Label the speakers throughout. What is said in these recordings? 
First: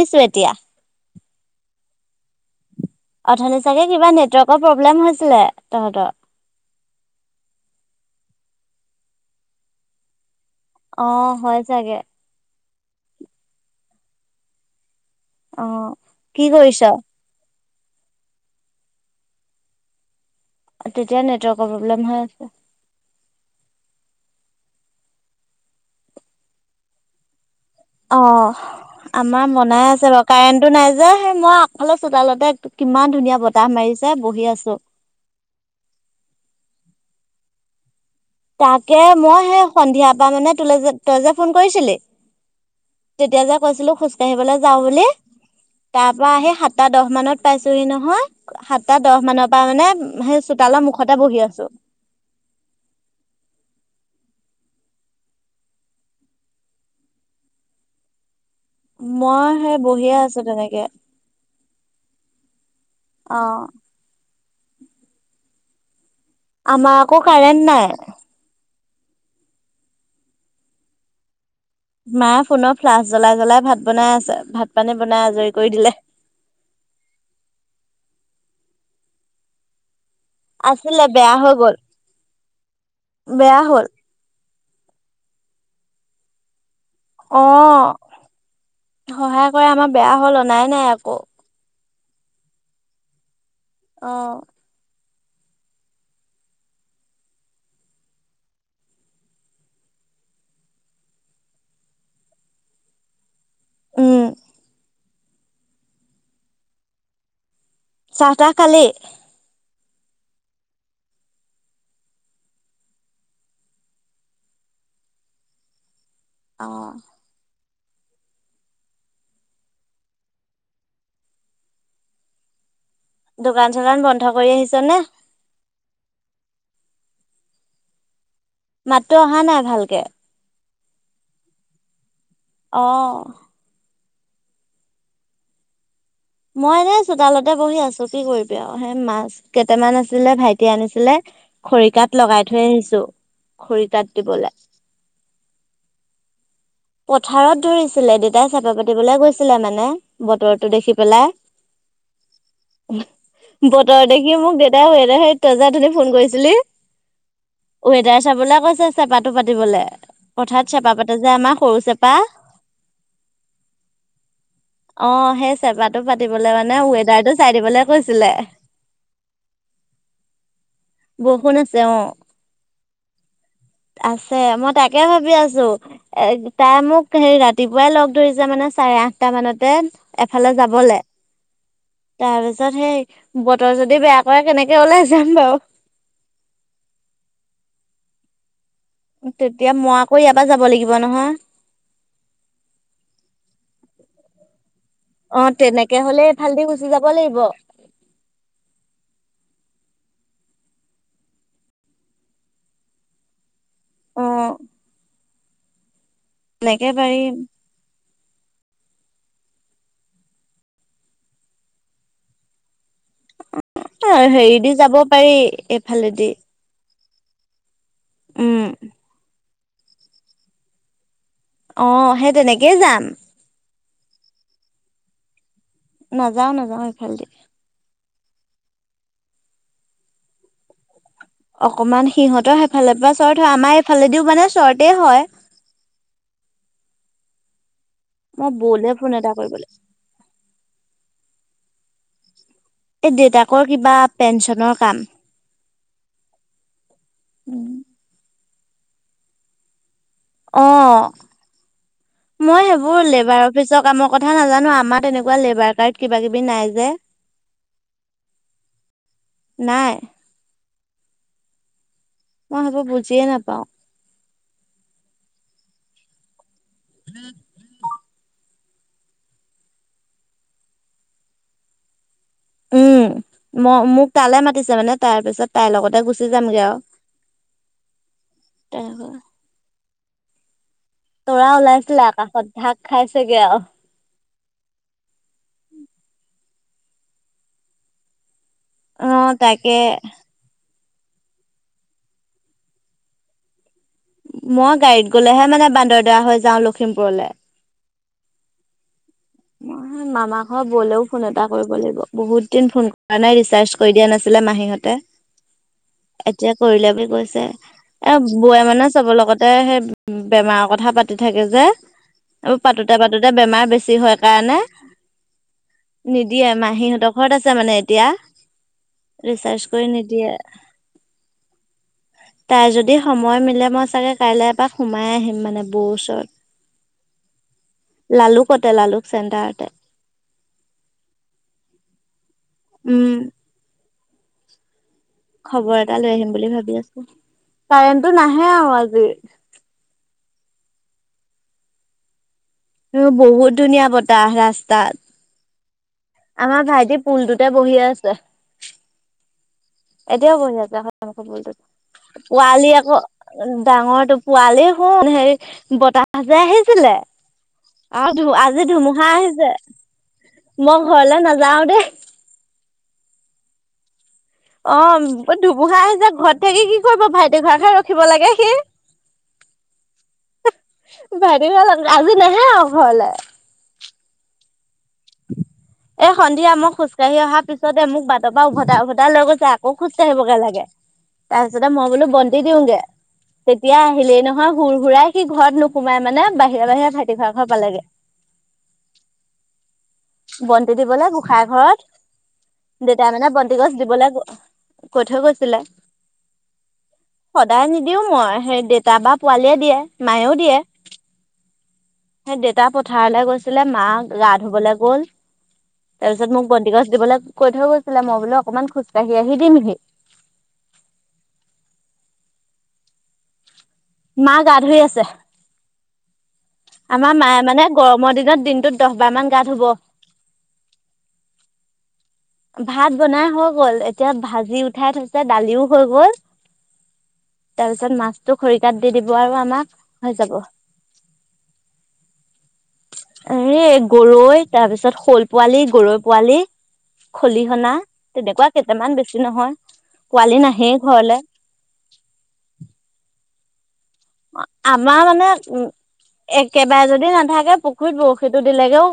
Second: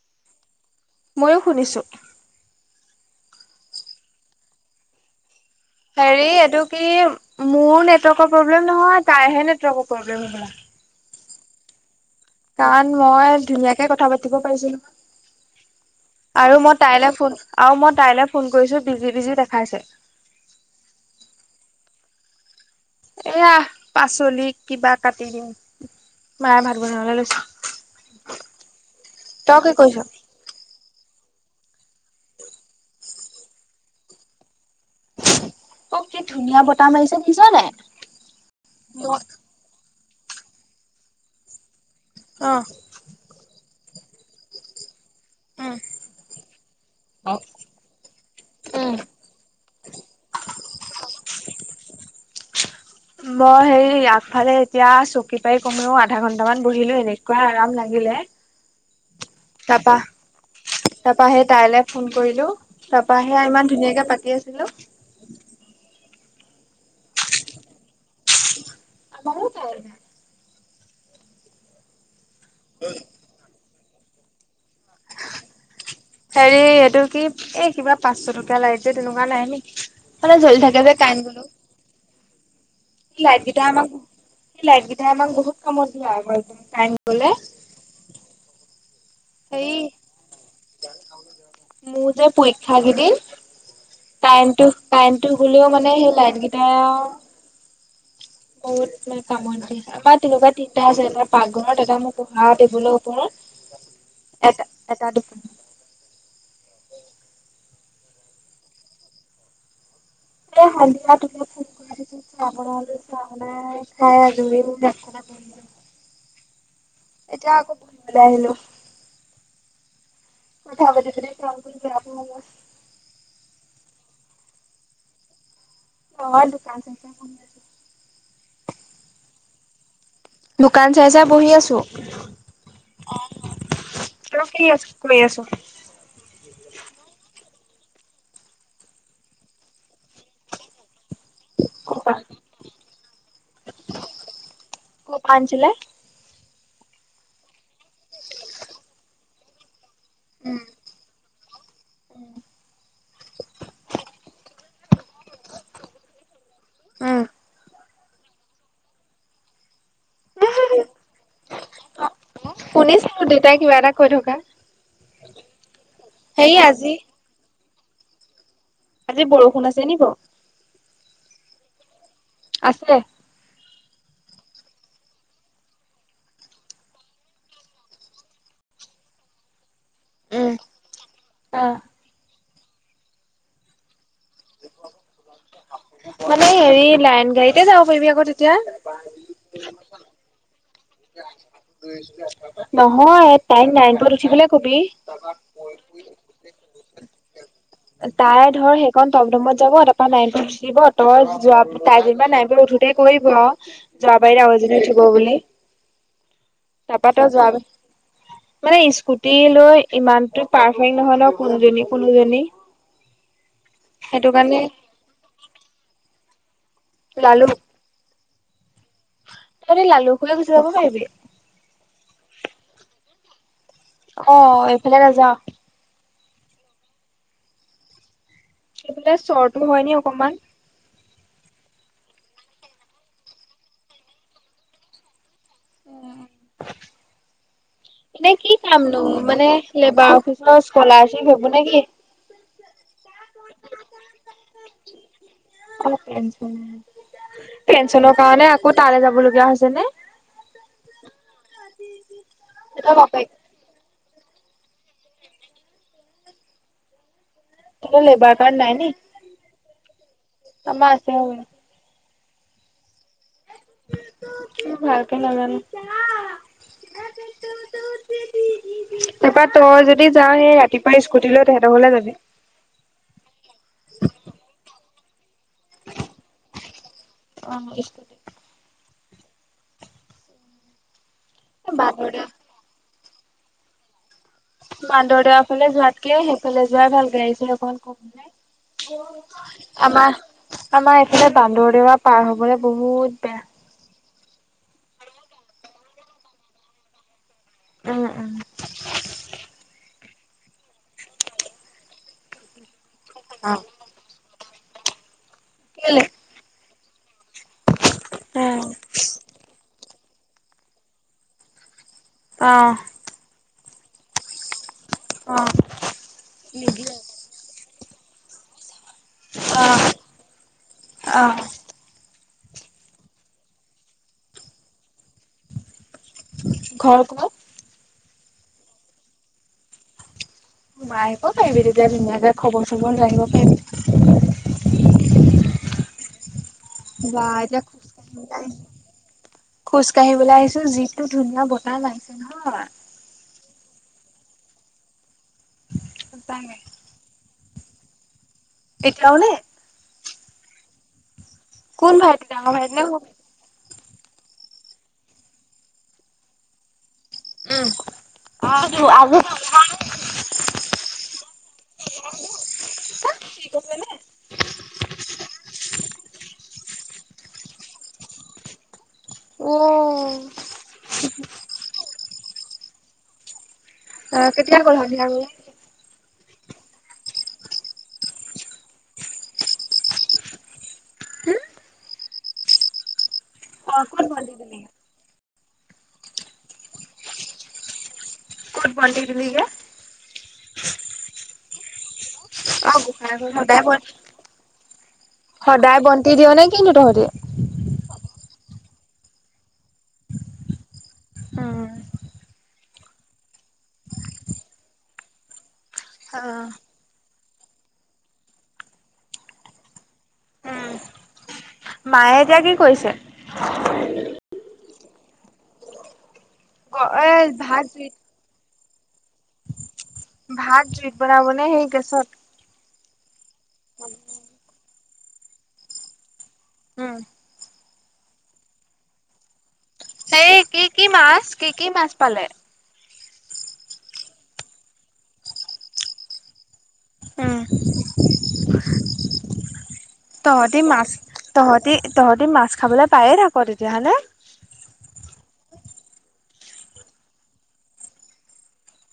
Speaker 1: দিছোঁ এতিয়া।
Speaker 2: ময়ো শুনিছো।
Speaker 1: অথনি চাগে কিবা নেটৱৰ্কৰ প্ৰব্লেম হৈছিলে। তহঁতৰ
Speaker 2: হেৰি এইটো কি মোৰ নেটৱৰ্কৰ প্ৰব্লেম নহয়, তাইহে নেটৱৰ্কৰ প্ৰব্লেম হ'বলা।
Speaker 1: অ', হয় চাগে।
Speaker 2: কাৰণ মই ধুনীয়াকে কথা পাতিব পাৰিছিলো,
Speaker 1: অ কি
Speaker 2: আৰু
Speaker 1: কৰিছ
Speaker 2: মই তাইলৈ ফোন। আৰু মই তাইলে ফোন কৰিছো বিজি, বিজি দেখাইছে।
Speaker 1: তেতিয়া নেটৱৰ্ক প্ৰব্লেম হয় আছে।
Speaker 2: এয়া পাচলি কিবা কাটি দিম, মায়ে ভাত বনাবলৈ লৈছে।
Speaker 1: অ', আমাৰ
Speaker 2: তই কি
Speaker 1: বনাই
Speaker 2: কৰিছ
Speaker 1: আছে বাৰু কাৰেন্টটো নাই যে। যে সেই মই আলপ চোতালতে কিমান ধুনীয়া বতাহ মাৰিছে বহি আছো।
Speaker 2: অ', কি ধুনীয়া বতাহ মাৰিছে দেখিছ নে নাই?
Speaker 1: তাকে মই সেই সন্ধিয়া পৰা মানে তোলে যে তই যে ফোন কৰিছিলি?
Speaker 2: অ'।
Speaker 1: তেতিয়া যে কৈছিলো খোজ কঢ়িবলৈ যাওঁ বুলি?
Speaker 2: উম,
Speaker 1: তাৰ পৰা আহি সাতটা-দহ মানত পাইছোঁহি নহয়,
Speaker 2: উম
Speaker 1: সাতটা দহ মানৰ পৰা মানে সেই চোতালত মুখতে বহি আছো।
Speaker 2: মই সেই আগফালে এতিয়া চকী পাৰি কমিও আধা ঘন্টামান বহিলো, এনেকুৱা আৰাম লাগিলে।
Speaker 1: মই সেই
Speaker 2: তাৰপা
Speaker 1: বহিয়েই আছো তেনেকে।
Speaker 2: তাৰপা সেই তাইলৈ ফোন কৰিলো, তাৰপা
Speaker 1: অ
Speaker 2: সেই ইমান ধুনীয়াকে পাতি আছিলোঁ।
Speaker 1: আমাৰ আকৌ কাৰেণ্ট নাই।
Speaker 2: আমাৰো কাৰেণ্ট নাই।
Speaker 1: মায়ে ফোনৰ ফ্লাছ জ্বলাই, জ্বলাই ভাত বনাই আছে, ভা
Speaker 2: হেৰি এইটো কি এই কিবা পাঁচশ টকীয়া লাইট তেনেকুৱা নাইে নেকি? মানে জ্বলি থাকে যে
Speaker 1: আছিলে
Speaker 2: কায়েণ্ট
Speaker 1: বেয়া
Speaker 2: গ'লেও।
Speaker 1: হৈ গ'ল
Speaker 2: সেই
Speaker 1: বেয়া
Speaker 2: লাইটকেইটা
Speaker 1: হ'ল
Speaker 2: আমাক সেই লাইটকেইটাই আমাক বহুত কামত দিয়ে [unintelligible]
Speaker 1: অ', সহায় কৰে
Speaker 2: হেৰি
Speaker 1: আমাৰ বেয়া হ'ল নাই আকৌ।
Speaker 2: মোৰ যে পৰীক্ষা কেইদিন
Speaker 1: অ
Speaker 2: কাৰেণ্টতো কাৰেণ্ট ত গ'লেও মানে সেই লাইট কেইটায়ে আৰু বহুত মানে কামত দিয়ে। আমাৰ তেনেকুৱা তিনিটা আছিলে এটা পাকঘৰত এটা মই পঢ়া টেবুলৰ
Speaker 1: উম
Speaker 2: ওপৰত। এটা-এটা
Speaker 1: চাহ তাহ খালি?
Speaker 2: এ হালধীয়া [unintelligible] বঢ়িয়া।
Speaker 1: অ'।
Speaker 2: এতিয়া আকৌ বাহিৰলৈ আহিলো। কথা পাতি পাতি [unintelligible]
Speaker 1: দোকান চোকান বন্ধ কৰি আহিছ নে?
Speaker 2: অ', দোকান [unintelligible]
Speaker 1: মাতটো অহা নাই ভালকে।
Speaker 2: দোকান চাই চাই বহি আছো।
Speaker 1: অ'।
Speaker 2: তই কি [unintelligible] কৰি আছ?
Speaker 1: তাতে বহি আছো কি কৰিবি আৰু। হেই মাছ কেইটামান আছিলে ভাইটি আনিছিলে।
Speaker 2: ক'পা
Speaker 1: খৰিকাত লগাই থৈ আনিছো খৰিকাত দিবলৈ।
Speaker 2: ছিলে।
Speaker 1: পথাৰত ধৰিছিলে দেউতাই চেপা পাতিবলৈ গৈছিলে মানে। বতৰটো দেখি পেলাই। বতৰ দেখি মোক দে তেওঁ সেই সেইটোৱে যে তই যে উঠনি ফোন কৰিছিলি।
Speaker 2: উম,
Speaker 1: ৱেদাৰ চাবলে কৈছে, চেপাটো পাতিবলৈ পথাৰত চেপা পাতে যে আমাৰ। সৰু চেপা
Speaker 2: শুনিছো দেউতাই কিবা এটা কৈ থকা।
Speaker 1: অ' সেই চেপাটো
Speaker 2: হেৰি
Speaker 1: পাতিবলে মানে
Speaker 2: আজি
Speaker 1: ৱেডাৰটো চাই দিবলৈ কৈছিলে।
Speaker 2: আজি বৰষুণ আছে নি বাৰু?
Speaker 1: বৰষুণ আছে অ'।
Speaker 2: আছে?
Speaker 1: আছে। মই তাকে ভাবি আছো। এ তাই মোক হেৰি ৰাতিপুৱাই লগ ধৰিছে মানে চাৰে আঠটা মানতে। এফালে
Speaker 2: উম।
Speaker 1: যাবলে।
Speaker 2: অ',
Speaker 1: তাৰপিছত সেই বতৰ যদি বেয়া মই কেনেকে ওলাই যাম বাৰু?
Speaker 2: মানে হেৰি লাইন গাড়ীতে যাব পাৰিবি আকৌ তেতিয়া।
Speaker 1: তেতিয়া মই আকৌ ইয়াৰ পৰা যাব লাগিব। নহয়
Speaker 2: নহয় তাইক [unintelligible] উঠিবলৈ কবি?
Speaker 1: একে হ'লেই এইফাল দি গুচি যাব লাগিব।
Speaker 2: ধৰ সেইকণ টমটমত [unintelligible] উঠিব তাই যোৱা তাই [unintelligible] উঠোতে কৰিব আৰু।
Speaker 1: অ
Speaker 2: জৰাবাৰীত আৰু এজনী উঠিব বুলি।
Speaker 1: এনেকে
Speaker 2: তাৰপা তই
Speaker 1: পাৰিম।
Speaker 2: যোৱা মানে স্কুটি লৈ ইমানতটো পাৰফেক্ট নহয় ন কোনজনী কোনজনী।
Speaker 1: হেৰি দি যাব পাৰি এইফালে দি।
Speaker 2: লালু
Speaker 1: উম।
Speaker 2: তহতে লালু খোলা গুচি যাব পাৰিবি।
Speaker 1: অ', সেই তেনেকেই যাম।
Speaker 2: অ', এইফালে নাযাওঁ?
Speaker 1: নাযাও - নাযাও এইফাল দি।
Speaker 2: সেফালে চৰটো হয় নে অকমান?
Speaker 1: অকমান সিহঁতৰ সেইফালৰ পৰা চৰ্ট হয়, আমাৰ এইফালেদিও মানে চৰ্ট হয়।
Speaker 2: উম। এনেই
Speaker 1: মই
Speaker 2: কি
Speaker 1: বৌলে
Speaker 2: কামনো,
Speaker 1: ফোন এটা
Speaker 2: মানে
Speaker 1: কৰিব লাগিব
Speaker 2: লেবাৰ অফিচৰ স্কলাৰশ্বিপ হব নে কি?
Speaker 1: এই দেউতাকৰ কিবা পেঞ্চনৰ কাম।
Speaker 2: [inaudible] পেঞ্চনৰ কাৰণে আকৌ তালৈ যাব লগীয়া হৈছে নে?
Speaker 1: অ, মই
Speaker 2: তহঁতৰ
Speaker 1: সেইবোৰ
Speaker 2: বাপেক
Speaker 1: লেবাৰ অফিচৰ কামৰ কথা কথা নাজানো আমাৰ তেনেকুৱা লেবাৰ কাৰ্ড কিবা- কিবি নাই যে।
Speaker 2: লেবাৰ কাৰ্ড নাই নি?
Speaker 1: নাই
Speaker 2: আমাৰ আছে।
Speaker 1: মই সেইবোৰ বুজিয়ে নাপাওঁ।
Speaker 2: ভালকে নাজানো।
Speaker 1: উম উম।
Speaker 2: তাৰপা তই যদি যাওঁ, সেই ৰাতিপুৱাই স্কুটি লৈ তেহেতৰ ঘৰলে যাবি?
Speaker 1: উম ম- মোক তালে মাতিছে মানে তাৰ পিছত তাইৰ লগতে গুচি যামগে আৰু।
Speaker 2: অ। [inaudible]
Speaker 1: আৰু তৰা ওলাইছিলে
Speaker 2: বান্দৰদেৱা
Speaker 1: আকাষত ঢাক খাইছে গে আৰু
Speaker 2: সিফালে যোৱাই ভাল গাড়ী - চাৰি অকমান কম
Speaker 1: অ
Speaker 2: হয়
Speaker 1: তাকে
Speaker 2: আমাৰ আমাৰ এইফালে বান্দৰদেৱা পাৰ হবলৈ বহুত বেয়া
Speaker 1: মই গাড়ীত গলেহে মানে বান্দৰদৰা হৈ যাওঁ লখিমপুৰলৈ
Speaker 2: উম - উম।
Speaker 1: মই মামা ঘৰ বলেও ফোন এটা কৰিব লাগিব বহুত দিন ফোন কৰা নাই
Speaker 2: উম
Speaker 1: ৰিচাৰ্জ কৰি দিয়া নাছিলে মাহী
Speaker 2: কেলে
Speaker 1: এতিয়া কৰিলে বুলি কৈছে। এ বোৱাৰ মানে চবৰ লগতে সেই বেমাৰৰ কথা পাতি থাকে যে। আৰু পাতোতে
Speaker 2: অহ
Speaker 1: পাতোতে বেমাৰ বেছি হয় কাৰণে
Speaker 2: অহ
Speaker 1: নিদিয়ে মাহীহঁতৰ ঘৰত আছে মানে এতিয়া ৰিচাৰ্চ কৰি
Speaker 2: অহ
Speaker 1: নিদিয়ে।
Speaker 2: অহ
Speaker 1: তাই যদি সময় মিলে মই চাগে কাইলৈ এপাক সোমাই আহিম মানে বৌ ওচৰত।
Speaker 2: ঘৰ ক'ত?
Speaker 1: লালুকতে লালুক চেণ্টাৰতে।
Speaker 2: ম সোমাই আগিব পাৰিবি তেতিয়া ধুনীয়াকে খবৰ চবৰ লৈ
Speaker 1: উম
Speaker 2: পাৰিবি
Speaker 1: খবৰ এটা লৈ আহিম বুলি ভাবি
Speaker 2: বা এতিয়া
Speaker 1: কাৰেণ্টো নাহে আৰু আজি
Speaker 2: জিটো ধুনীয়া বতাহ লাইছে নহয়
Speaker 1: উ বহুত ধুনীয়া বতাহ ৰাস্তাত
Speaker 2: সঁচাকে
Speaker 1: আমাৰ ভাইটি পুলটোতে বহি আছে।
Speaker 2: এতিওনে?
Speaker 1: এতিয়াও পঢ়ি [unintelligible] বলটোত
Speaker 2: কোন ভাইটি ডাঙৰ
Speaker 1: পোৱালি
Speaker 2: ভাইটি নে
Speaker 1: আকৌ
Speaker 2: সৰু?
Speaker 1: ডাঙৰ তটো পোৱালেই শুন হেৰি বতাহ যে আহিছিলে অ ধু আজি ধুমুহা
Speaker 2: আজি
Speaker 1: আহিছে মই ঘৰলে নাযাও দেই
Speaker 2: [unintelligible] সি কছে নে?
Speaker 1: অ ধুমুহা আহিছে ঘৰত থাকি কি কৰিব ভাইটি ঘৰ [unintelligible] ৰখিব লাগে সি
Speaker 2: উ,,
Speaker 1: [unintelligible] আজি নাহে আৰু ঘৰলে
Speaker 2: অ কেতিয়া গ'ল হয়
Speaker 1: এই সন্ধিয়া মই খোজ ককাঢ়ি অহাৰ পিছতে মোক বাটৰ পৰা উভতাই উভতাই লৈ গৈছে আকৌ খোজকাঢ়িব গে লাগে তাৰপিছতে মই বোলো বন্তি দিওঁগে তেতিয়া আহিলেই নহয় হুৰ হুৰাই সি ঘৰত নোসোমাই মানে বাহিৰে বাহিৰে ভাইটি [unintelligible] ঘৰ পালেগে।
Speaker 2: ক'ত বন্তি দিলিগে?
Speaker 1: বন্তি দিবলৈ গোঁসাই ঘৰত,
Speaker 2: অ
Speaker 1: দেতা
Speaker 2: গোসাঁই
Speaker 1: মানে
Speaker 2: ঘৰ
Speaker 1: বন্তি
Speaker 2: সদায়
Speaker 1: গছ
Speaker 2: গ'ল
Speaker 1: দিবলৈ। কৈ থৈ গৈছিলে,
Speaker 2: সদায় বন্তি দিয় নে কিনো তহঁতি
Speaker 1: সদায় নিদিও মই। সেই দেউতা বা পোৱালিয় দিয়ে মায়েও দিয়ে।
Speaker 2: উম
Speaker 1: সেই দেউতা পথাৰলৈ গৈছিলে, মা গা ধুবলৈ গ'ল।
Speaker 2: অ
Speaker 1: তাৰপিছত মোক বন্তি গছ দিবলৈ কৈ থৈ গৈছিলে, মই বোলো অকনমান খোজকাঢ়ি আহি দিমহি।
Speaker 2: উম মায়ে এতিয়া কি কৰিছে?
Speaker 1: মায়ে গা ধুই আছে।
Speaker 2: এ
Speaker 1: আমাৰ মায়ে
Speaker 2: ভাত
Speaker 1: মানে
Speaker 2: জুইত
Speaker 1: গৰমৰ দিনত দিনটোত দহ বাৰ মান গা ধুব।
Speaker 2: ভাত জুইত বনাবনে, গেছত?
Speaker 1: ভাত বনাই হৈ গ'ল, এতিয়া ভাজি উঠাই থৈছে দালিও হৈ গ'ল।
Speaker 2: উম,
Speaker 1: তাৰ পিছত মাছটো খৰিকাত দি দিব আৰু আমাক হৈ
Speaker 2: সেই
Speaker 1: যাব।
Speaker 2: কি, কি মাছ কি, কি মাছ পালে?
Speaker 1: হেৰি গৰৈ তাৰ পিছত শ'ল পোৱালি, গৰৈ পোৱালি।
Speaker 2: উম
Speaker 1: খলিহনা তেনেকুৱা কেইটামান বেছি নহয়। পোৱালি
Speaker 2: তহঁতি
Speaker 1: নাহেই
Speaker 2: মাছ
Speaker 1: ঘৰলে
Speaker 2: তহঁতি, তহঁতি মাছ খাবলৈ পায়েই থাক তেতিয়াহ'লে?
Speaker 1: আমাৰ মানে উম, একেবাৰে যদি নাথাকে, পুখুৰীত বৰশীতটো দিলেগেও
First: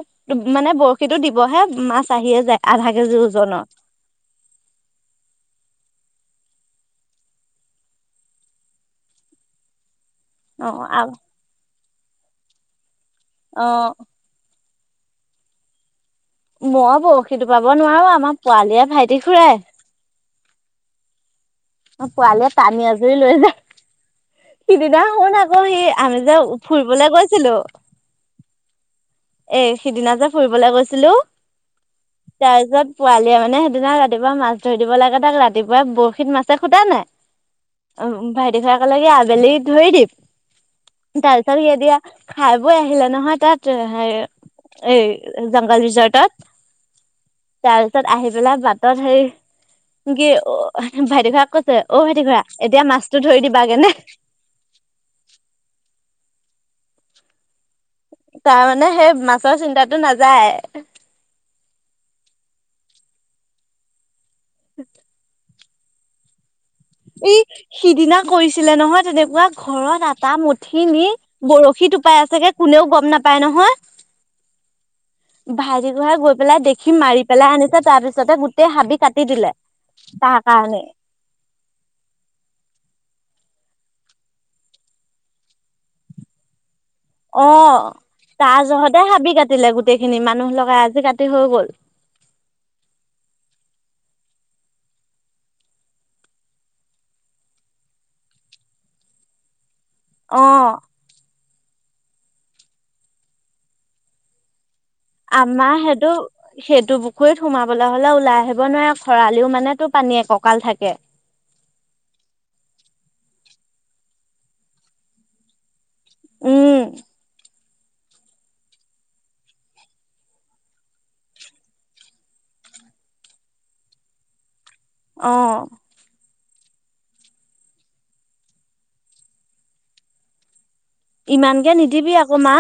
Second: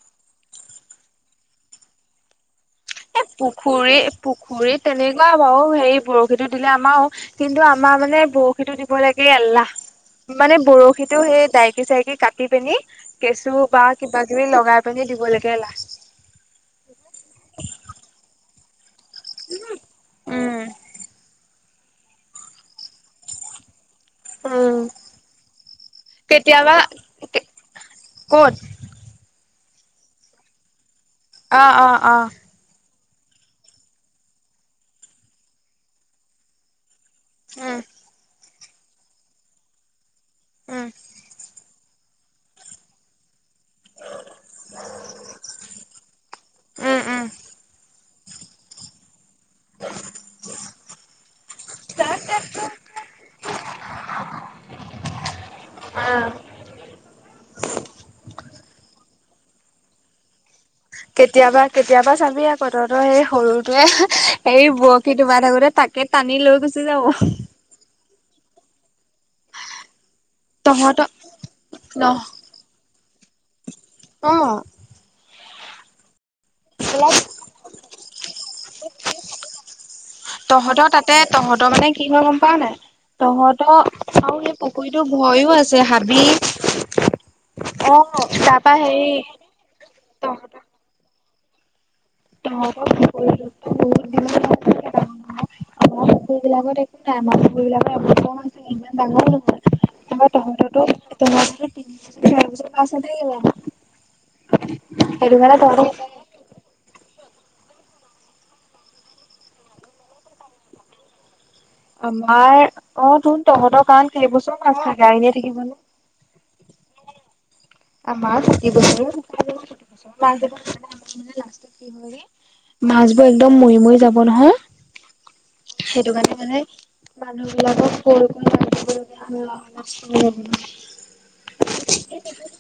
Speaker 1: মানে বৰশীতো দিবহে মাছ আহিয়েই যায় আধা কেজি
Speaker 2: এ,
Speaker 1: ওজনৰ
Speaker 2: পুখুৰী, পুখুৰীত তেনেকুৱা বাৰু হেৰি বৰশীটোত। দিলে আমাৰো, কিন্তু আমাৰ মানে বৰশীতটো দিব লেকে এলাহ। মানে
Speaker 1: অ
Speaker 2: বৰশীতো সেই দাইকি-চাইকি কাটি পেনি কেঁচু
Speaker 1: অ
Speaker 2: বা কিবা কিবি লগাই। পিনে দিব লাগে এলাহ।
Speaker 1: মই বৰশীটো বাব নোৱাৰো, আমাৰ পোৱালিয়ে ভাইটি খুৰাই।
Speaker 2: উম,
Speaker 1: অ', পোৱালীয়ে টানি আজৰি লৈ যায়।
Speaker 2: উম
Speaker 1: সিদিনা শুন আকৌ সেই আমি যে
Speaker 2: কেতিয়াবা
Speaker 1: ফুৰিবলৈ গৈছিলোঁ।
Speaker 2: ক'ত?
Speaker 1: এ, সিদিনা যে ফুৰিবলে গৈছিলোঁ,
Speaker 2: অ অ অ
Speaker 1: তাৰ পিছত পোৱালীয়ে মানে সেইদিনা ৰাতিপুৱা মাছ ধৰি দিব লাগে, তাক ৰাতিপুৱাই বৰশীত মাছে খুটাই নাই।
Speaker 2: উম
Speaker 1: অ', ভাইটি খুৰাই ক'লে কি আবেলি ধৰি দিম,
Speaker 2: উম
Speaker 1: তাৰ পিছত সি এতিয়া খাই বৈ আহিলে নহয় তাত হেৰি। এ, জংগল ৰিজৰ্টতত।
Speaker 2: উম উম
Speaker 1: তাৰপিছত আহি পেলাই বাটত হেৰি কি অ', ভাইটি খোৰাক কৈছে অ', ভাইটি খুৰা এতিয়া মাছতটো ধৰি দিবাগেনে।
Speaker 2: অ'।
Speaker 1: তাৰমানে সেই মাছৰ চিন্তাটো নাযায়।
Speaker 2: কেতিয়াবা, কেতিয়াবা চাবি আকৌ তহঁতৰ সেই সৰুটোৱে এই বৰশী তোমাৰ থাকোতে। তাকে টানি লৈ গুচি যাব
Speaker 1: এই সিদিনা কৰিছিলে নহয়, তেনেকুৱা ঘৰত। টা মুঠি নি
Speaker 2: তহঁতৰ
Speaker 1: বৰশী
Speaker 2: ন
Speaker 1: টোপাই আছেগে, কোনেও গম নাপায় নহয়।
Speaker 2: অ'।
Speaker 1: ভাইটি খুৰাই গৈ পেলাই দেখি
Speaker 2: অলপ
Speaker 1: মাৰি পেলাই আনিছে, তাৰ পিছতে গোটেই হাবি কাটি দিলে। তাৰ কাৰণে
Speaker 2: তহঁতৰ তাতে তহঁতৰ মানে কি মই গম পাৱ নাই। তহঁত আৰু সেই পুখুৰীতটো ভয়ো আছে হাবি।
Speaker 1: অ', তাৰ
Speaker 2: তাৰপা
Speaker 1: জহতে
Speaker 2: হেৰি
Speaker 1: হাবি কাটিলে গোটেই খিনি মানুহ
Speaker 2: তহঁতৰ
Speaker 1: লগাই আজি কাট হৈ গ'ল।
Speaker 2: [inaudible] আমাৰ পুখুৰি বিলাকত একো নাই, আমাৰ পুখুৰ বিলাকৰোৰ অকনমান দ আছে, ইমান ডাঙৰ
Speaker 1: অ
Speaker 2: নহয়। [unintelligible] [unintelligible] তোমাৰ। তিনিজ। [unintelligible] [unintelligible] [unintelligible]
Speaker 1: আমাৰ সেইটো সেইটো পুখুৰীত সোমাবলৈ হলে ওলাই আহিব নোৱাৰে খৰালিও মানে তো পানী একঁকাল থাকে।
Speaker 2: আমাৰ অ তোন তহঁতৰ কাৰণ সবচোন গা এনেয়ে থাকিব নে?
Speaker 1: উম,,
Speaker 2: আমাৰ প্ৰতি বছৰ [unintelligible] [unintelligible] আমাৰ মানে লাষ্টত কি হয় মাছবোৰ একদম মৰি মৰি যাব নহয়।
Speaker 1: অ,,
Speaker 2: সেইটো কাৰণে মানে মানুহ বিলাকক [unintelligible] [unintelligible] আমি
Speaker 1: ইমানকে নিদিবি আকৌ মা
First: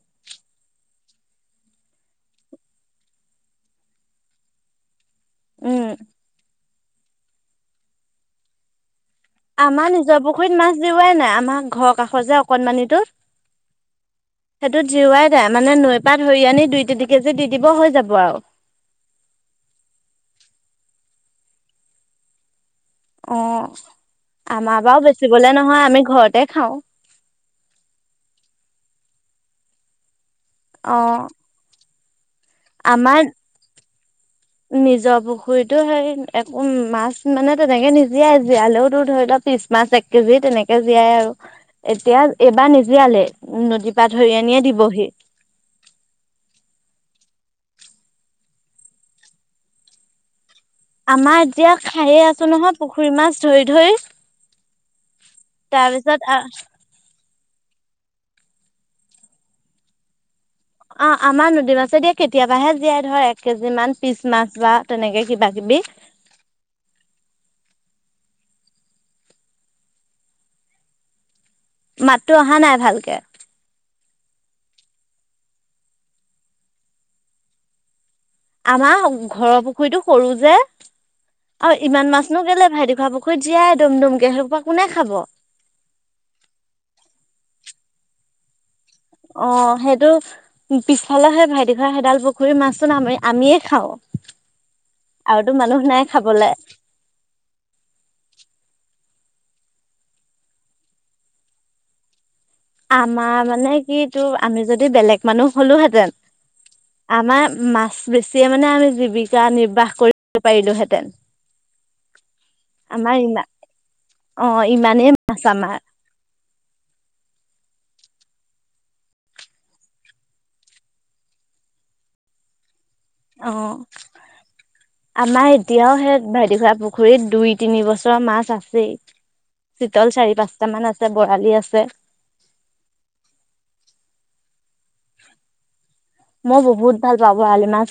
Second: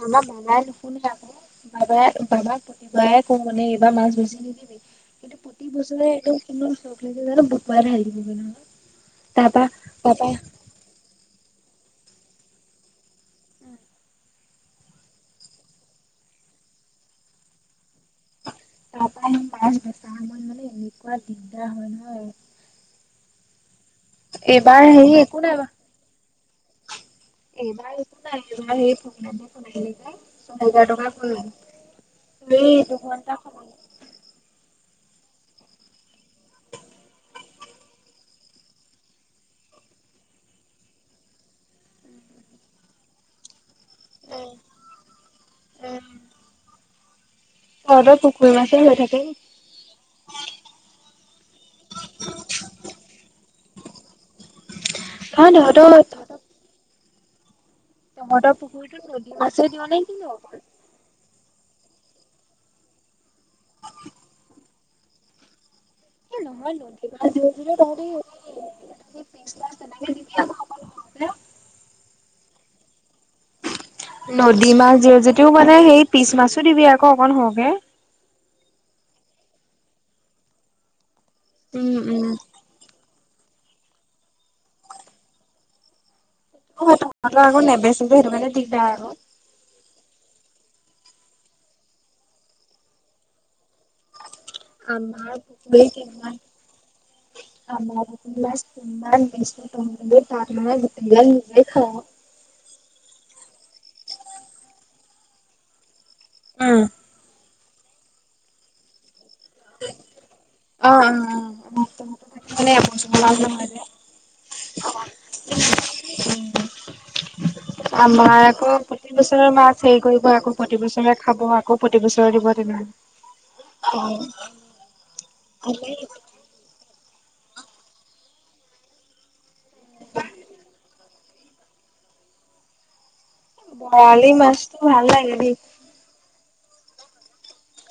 Speaker 2: আমাৰ আমাৰ নুশুনে আকৌ বাবাই বাবাক প্ৰতিবাই কওঁ মানে এইবাৰ মাছ বেছি নিদিবি কিন্তু প্ৰতি
Speaker 1: উম
Speaker 2: বছৰে এইটো কিমান চখ লাগে য বুধবাৰে [unintelligible] নহলে
Speaker 1: আমাৰ নিজৰ পুখুৰীত মাছ জিওৱাই নাই আমাৰ ঘৰৰ কাষৰ যে অকনমানিতোত সেইটোত জিওৱাই দে মানে নৈ পাত ধৰি আনি দুই তিনি কেজি দি দিব হৈ যাব আৰু
Speaker 2: তাৰ পৰাৰা সি মাছ বেচাৰ সময়ত মানে এনেকুৱা দিগদাৰ হয় নহয়।
Speaker 1: অ, আমাৰ বাও
Speaker 2: হেৰি
Speaker 1: বেচিবলে নহয় আমি ঘৰতে খাও।
Speaker 2: এইব এইটো নাই সেই ফকলেনে [unintelligible] লে যে ছয় হাজাৰ
Speaker 1: অ
Speaker 2: টকা ভৰিলো।
Speaker 1: আমাৰ নিজৰ পুখুৰীতো হে একো মাছ মানে তেনেকে নিজিয়াই জীয়ালেওো ধৰি লও পিছ মাছ এক কেজি তেনেকে জীয়াই আৰু এতিয়া এইবাৰ নিজিয়লে নদী পা ধৰি আনীয়ে দিবহী।
Speaker 2: [unintelligible] পুখুৰী মাছে হৈ থাকে।
Speaker 1: আমাৰ এতিয়া খায়ে আছো নহয় পুখুৰী মাছ ধৰি ধৰি।
Speaker 2: কাৰণ
Speaker 1: তাৰপিছত আ
Speaker 2: তহঁতৰ পুখুৰীটোত নদী মাছে দিয় নে কিনো অকল?
Speaker 1: অ, আমাৰ নদী মাছে দিয়ে কেতিয়াবাহে জীয়াই ধৰে এক কেজি মান পিচ মাছ বা তেনেকে কিবা-কিবি
Speaker 2: এ নহয় ৰহ কিবা যদিও তিনি পিচ মাচ তেনেকে দিবি আকৌ হেল্ল।
Speaker 1: মাততো অহা নাই ভালকে।
Speaker 2: নদী মাছ দিয় যদিও মানে সেই পিচ মাছো দিবি আকৌ অকন সৰকে।
Speaker 1: আমাৰ ঘৰৰ পুখুৰীটো সৰু যে আৰু
Speaker 2: উম
Speaker 1: ইমান
Speaker 2: উম।
Speaker 1: মাছনো কেইলে ভাইটীখুৰা পুখুৰী [unintelligible] জীয়াই দম দম কে সেই সোপা কোনে খাব।
Speaker 2: অ তহতৰ আক নেবেচ যে সেইটো কাৰণে দিগদাৰ আৰু।
Speaker 1: অ সেইটো পিছফালে সেই ভাইটি খুৰা সেইডাল পুখুৰীৰ মাছতো আমিয়ে খাওঁ।
Speaker 2: আমাৰ
Speaker 1: আৰুতো মানুহ
Speaker 2: পুখুৰী
Speaker 1: নাই
Speaker 2: [unintelligible]
Speaker 1: খাবলে
Speaker 2: আমাৰ পুখুৰীৰ মাছ কিমান তাৰ [unintelligible] নিজে খাওঁ
Speaker 1: আমাৰ মানে কি তোৰ আমি যদি বেলেগ মানুহ হলো হেতেন
Speaker 2: উম।
Speaker 1: আমাৰ মাছ বেছিয়ে মানে আমি জিবি জিবিকা নিৰ্বাহ কৰিব
Speaker 2: অ
Speaker 1: পাৰিলোহেঁতেন
Speaker 2: অ মানে এবছৰ
Speaker 1: আমাৰ
Speaker 2: মাছ
Speaker 1: ইমান
Speaker 2: নহয় যে।
Speaker 1: অ ইমানেই মাছ আমাৰ
Speaker 2: উম, আমাৰ আকৌ প্ৰতি বছৰৰ মাছ হেৰি কৰিব আকৌ প্ৰতি বছৰে খাব আকৌ প্ৰতিবছৰে দিব তেনেকে
Speaker 1: অ আমাৰ এতিয়াও সেই ভাইটি খুৰা পুখুৰী পুখুৰীত দুই তিনি বছৰৰ মাছ আছেই চিতল চাৰি পাঁচটা মান আছে বৰালি আছে
Speaker 2: বৰালি মাছতো ভাল লাগে দেই
Speaker 1: মই বহুত ভাল পাঁও বৰালি মাছ